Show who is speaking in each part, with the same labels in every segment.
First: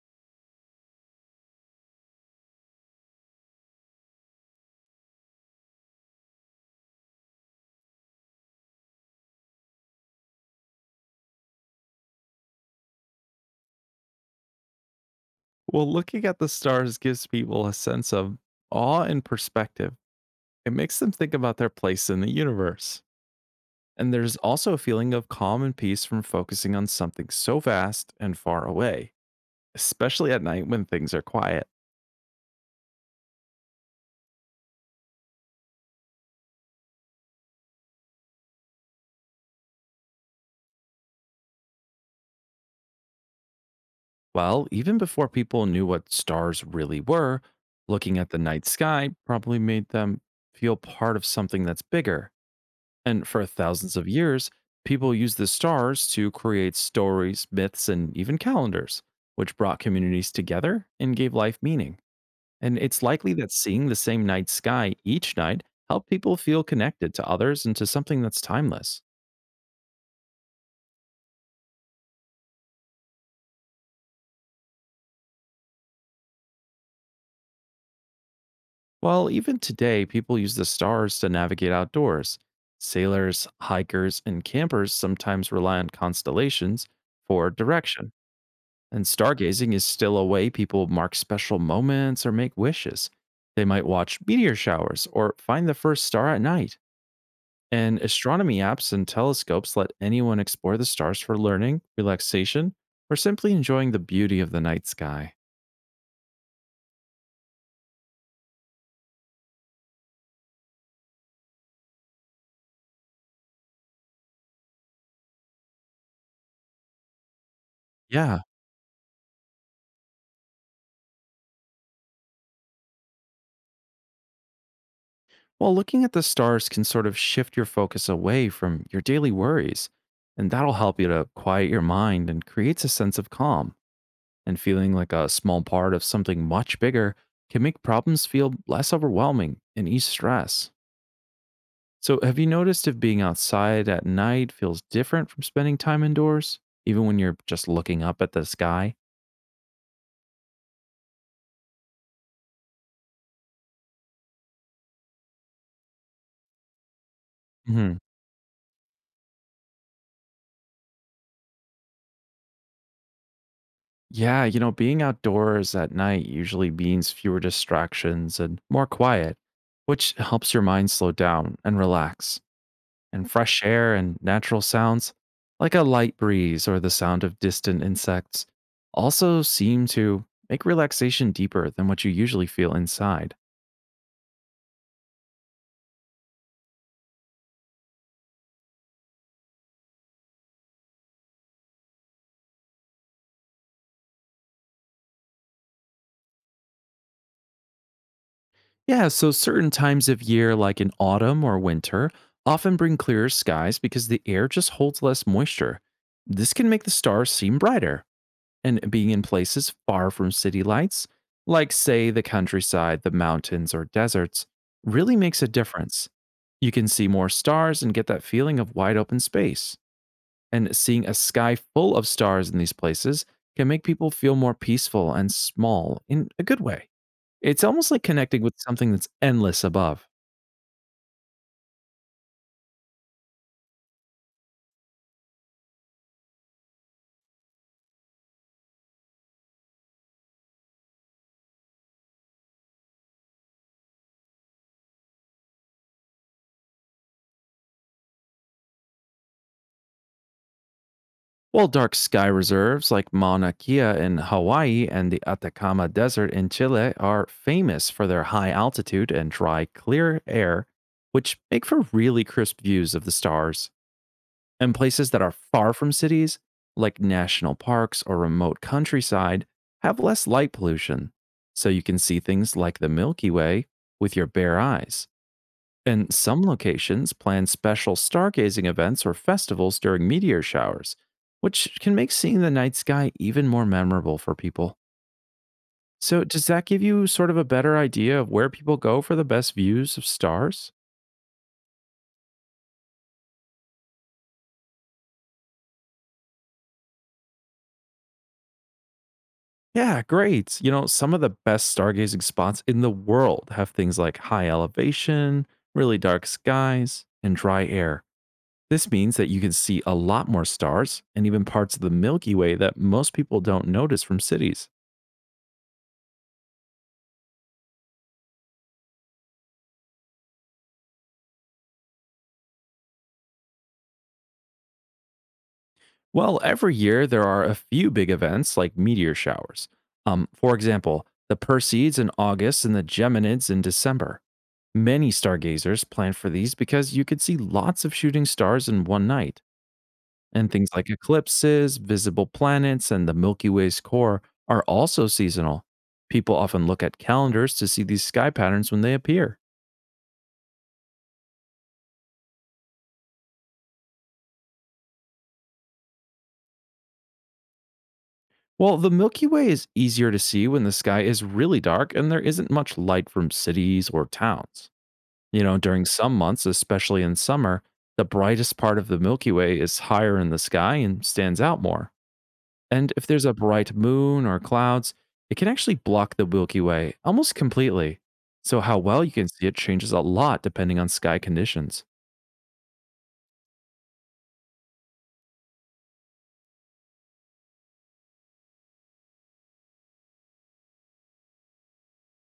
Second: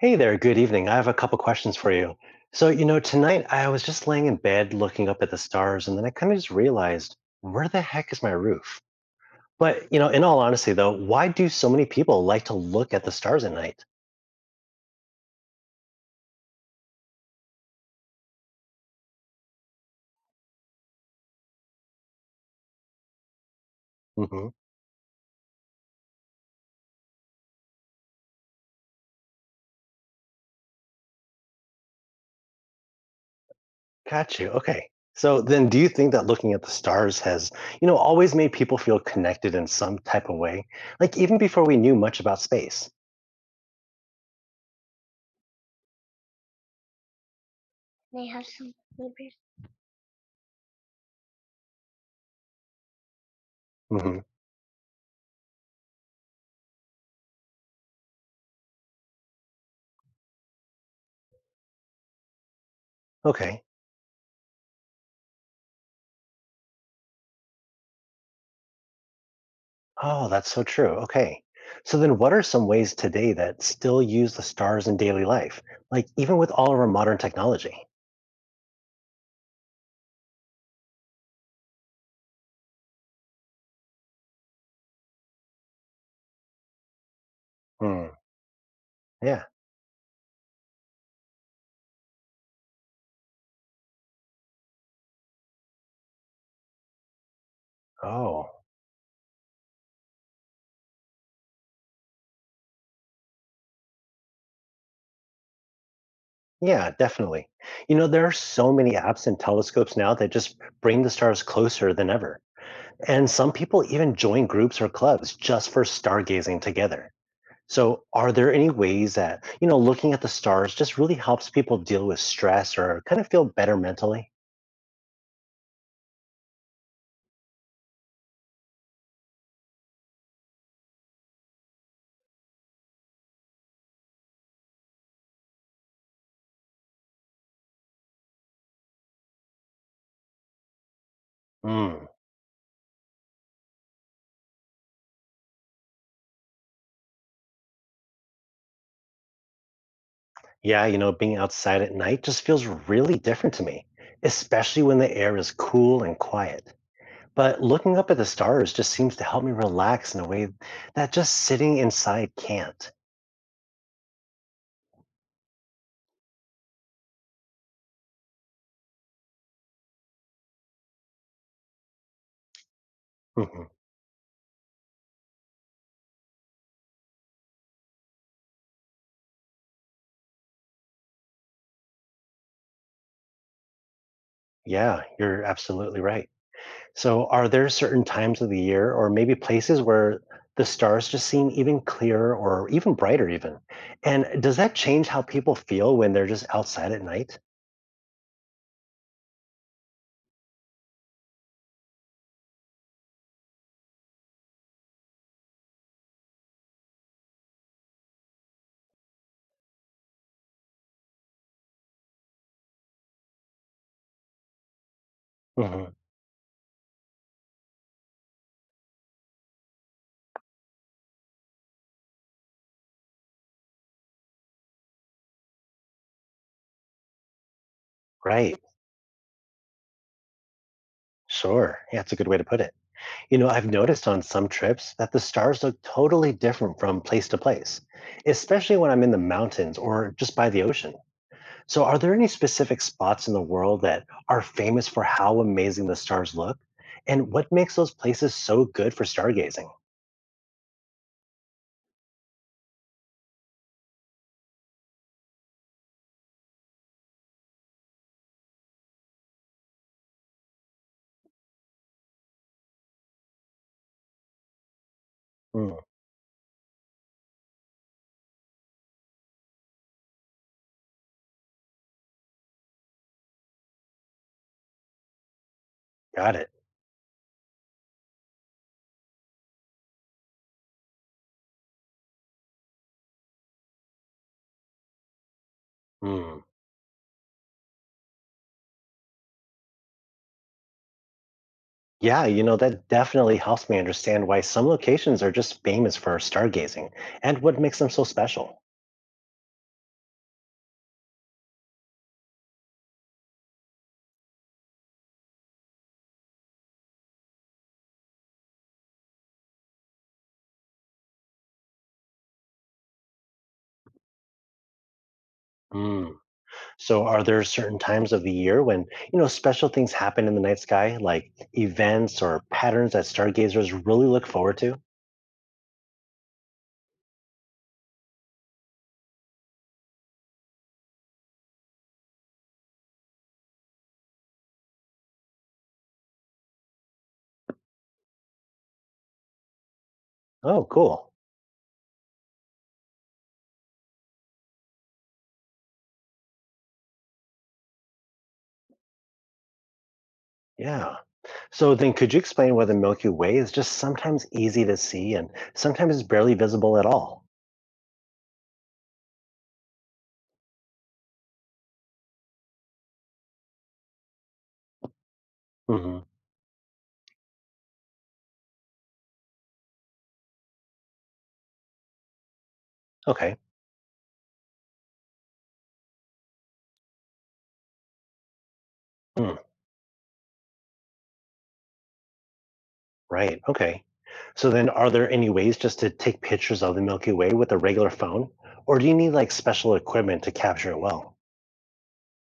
Speaker 1: Hey there, good evening. I have a couple questions for you. So, tonight I was just laying in bed looking up at the stars, and then I kind of just realized, where the heck is my roof? But, in all honesty, though, why do so many people like to look at the stars at night?
Speaker 2: Well, looking at the stars gives people a sense of awe and perspective. It makes them think about their place in the universe. And there's
Speaker 1: hmm
Speaker 2: also a feeling of calm and peace from focusing on something so vast and far away, especially at night when things are quiet.
Speaker 1: Got you. Okay. So then, do you think that looking at the stars has, always made people feel connected in some type of way? Like even before we knew much about space?
Speaker 2: Well, even before people knew what stars really were, looking
Speaker 1: They
Speaker 2: at the
Speaker 1: have
Speaker 2: night
Speaker 1: some
Speaker 2: sky
Speaker 1: neighbors.
Speaker 2: probably made them feel part of something that's bigger. And for thousands of
Speaker 1: hmm
Speaker 2: years, people used the stars to create stories, myths, and even calendars, which brought communities together and gave life meaning. And it's likely that
Speaker 1: Okay.
Speaker 2: seeing the same night sky each night helped people feel connected to others and to something that's timeless.
Speaker 1: Oh, that's so true. Okay. So then what are some ways today that still use the stars in daily life? Like even with all of our modern technology?
Speaker 2: Well, even today, people use the stars to navigate outdoors. Sailors, hikers, and campers sometimes rely on constellations for
Speaker 1: Hmm.
Speaker 2: direction. And
Speaker 1: Yeah.
Speaker 2: stargazing is still a way people mark special moments or make wishes. They might watch meteor showers or find the first star at night. And
Speaker 1: Oh.
Speaker 2: astronomy apps and telescopes let anyone explore the stars for learning, relaxation, or simply enjoying the beauty of the night sky.
Speaker 1: Yeah, definitely. There are so many apps and telescopes now that just bring the stars closer than ever. And some people even join groups or clubs just for stargazing together. So, are
Speaker 2: Yeah.
Speaker 1: there any ways that, looking at the stars just really helps people deal with stress or kind of feel better mentally?
Speaker 2: Well, looking at the stars can sort of shift your focus away from your daily worries, and that'll help you to quiet your mind and creates a sense of calm, and feeling like a small part of something much bigger can make problems feel less overwhelming and ease stress.
Speaker 1: Hmm.
Speaker 2: So, have you noticed if being outside at night feels different from spending time indoors, even when you're just looking up at the sky?
Speaker 1: Yeah, being outside at night just feels really different to me, especially when the air is cool and quiet. But
Speaker 2: Hmm.
Speaker 1: looking up at the stars just seems to help me relax in a way that just sitting inside can't.
Speaker 2: Yeah, you know, being outdoors at night usually means fewer distractions and more quiet, which helps your mind slow down and relax. And fresh
Speaker 1: Mhm.
Speaker 2: air and natural sounds, like a light breeze or the sound of distant insects, also seem to make relaxation deeper than what you usually feel inside.
Speaker 1: Yeah, you're absolutely right. So, are there certain times of the year or maybe places where the stars just seem even clearer or even brighter, even? And does that change how people feel when they're just outside at night?
Speaker 2: Yeah, so certain times of year, like in autumn or winter, often bring clearer skies because the air just holds less moisture. This can make the stars seem brighter, and being in places far from city lights, like, say, the countryside, the mountains, or deserts, really makes a
Speaker 1: hmm
Speaker 2: difference. You can see more stars and get that feeling of wide open space. And seeing a sky full of stars in these places can make people feel more peaceful and small in a good way. It's almost like connecting with
Speaker 1: Right.
Speaker 2: something that's endless above.
Speaker 1: Sure. Yeah, that's a good way to put it. I've noticed on some trips that the stars look totally different from place to place, especially when I'm in the mountains or just by the ocean. So, are there any specific spots in the world that are famous for how amazing the stars look? And what makes those places so good for stargazing?
Speaker 2: While dark sky reserves like Mauna Kea in Hawaii and the Atacama Desert in Chile are famous for their high altitude and dry, clear air, which make for really crisp views of the stars, and places that are
Speaker 1: Hmm,
Speaker 2: far from cities, like national parks or remote countryside, have less light pollution, so you can see things like the Milky Way with your bare eyes. And
Speaker 1: got
Speaker 2: some
Speaker 1: it.
Speaker 2: locations plan special stargazing events or festivals during meteor showers, which can make seeing the night sky even more memorable for people. So,
Speaker 1: Hmm.
Speaker 2: does that give you sort of a better idea of where people go for the best views of stars?
Speaker 1: Yeah, that definitely helps me understand why some locations are just famous for stargazing and what makes them so special.
Speaker 2: Yeah, great. You know, some of the best stargazing spots in the world have things like high elevation, really dark skies, and dry air. This means that you can see a lot more stars and even parts of the Milky Way that most people don't notice from cities.
Speaker 1: Hmm. So are there certain times of the year when, special things happen in the night sky, like events or patterns that stargazers really look forward to?
Speaker 2: Well, every year there are a few big events like meteor showers. For example, the Perseids in August and the Geminids in December. Many stargazers plan for these because you could see lots of shooting stars in one night. And
Speaker 1: Oh,
Speaker 2: things like
Speaker 1: cool.
Speaker 2: eclipses, visible planets, and the Milky Way's core are also seasonal. People often look at calendars to see these sky patterns when they appear.
Speaker 1: Yeah. So then could you explain why the Milky Way is just sometimes easy to see and sometimes it's barely visible at all?
Speaker 2: Well, the Milky Way is easier to see when the sky is really dark and there isn't much light from cities or towns. You know, during
Speaker 1: hmm
Speaker 2: some months, especially in summer, the brightest part of the Milky Way is higher in the sky and stands out more. And if there's a
Speaker 1: Okay.
Speaker 2: bright moon or clouds, it can actually block the Milky Way almost completely. So, how well you can
Speaker 1: Hmm.
Speaker 2: see it changes a lot depending on sky conditions.
Speaker 1: Right. Okay. So then are there any ways just to take pictures of the Milky Way with a regular phone? Or do you need like special equipment to capture it well?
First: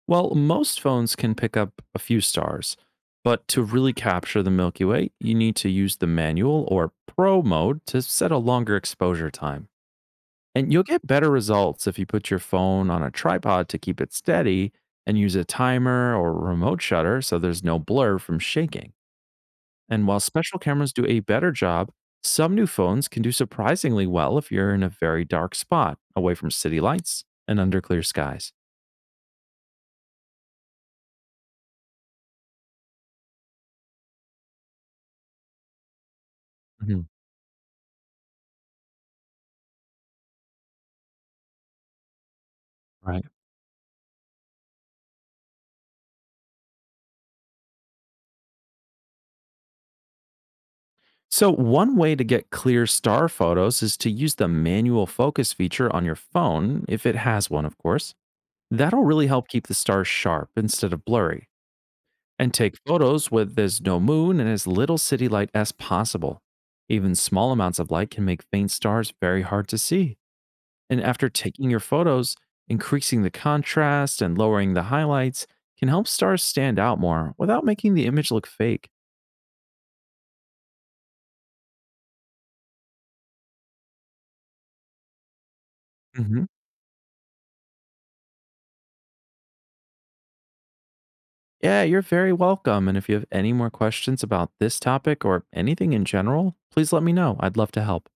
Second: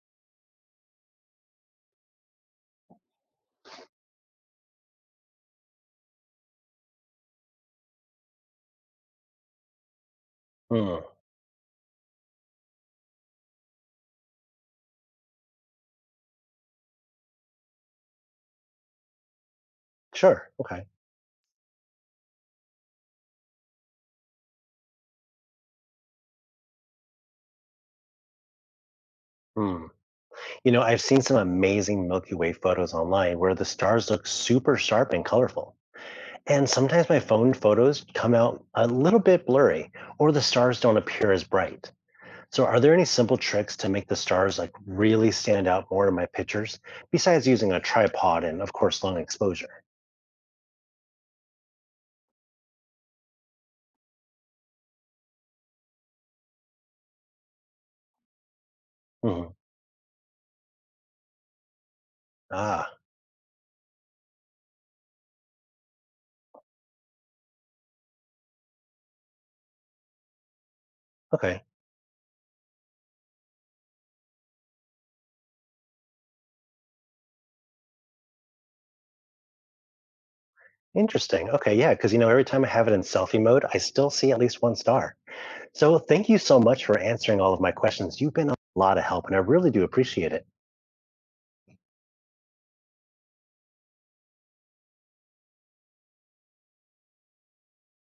Speaker 2: Well, most phones can pick up a few stars, but to really capture the Milky Way, you need to use the manual or pro mode to set a longer exposure time. And you'll
Speaker 1: Hmm.
Speaker 2: get better results if you put your phone on a tripod to keep it steady and use a timer or remote shutter so there's no blur from shaking. And while
Speaker 1: Sure.
Speaker 2: special
Speaker 1: Okay.
Speaker 2: cameras do a better job, some new phones can do surprisingly well if you're in a very dark spot, away from city lights and under clear skies.
Speaker 1: Hmm. I've seen some amazing Milky Way photos online where the stars look super sharp and colorful. And
Speaker 2: Mhm.
Speaker 1: sometimes my phone photos come out a little bit blurry or the stars don't appear as bright. So, are there any
Speaker 2: Right.
Speaker 1: simple tricks to make the stars like really stand out more in my pictures besides using a tripod and, of course, long exposure?
Speaker 2: So, one way to get clear star photos is to use the manual focus feature on your phone, if it has one, of course. That'll really help
Speaker 1: hmm
Speaker 2: keep the stars sharp instead of blurry. And take
Speaker 1: Ah,
Speaker 2: photos with as no moon and as little city light as possible. Even small amounts of light can make faint stars very hard to see. And after
Speaker 1: okay.
Speaker 2: taking your photos, increasing the contrast and lowering the highlights can help stars stand out more without making the image look fake.
Speaker 1: Interesting. Okay. Yeah. Cause every time I have it in selfie mode, I still see at least one star. So, thank you
Speaker 2: Mhm.
Speaker 1: so much for answering all of my questions. You've been a lot of help and I really do appreciate it.
Speaker 2: Yeah, you're very welcome. And if you have any more questions about this topic or anything in general, please let me know. I'd love to help.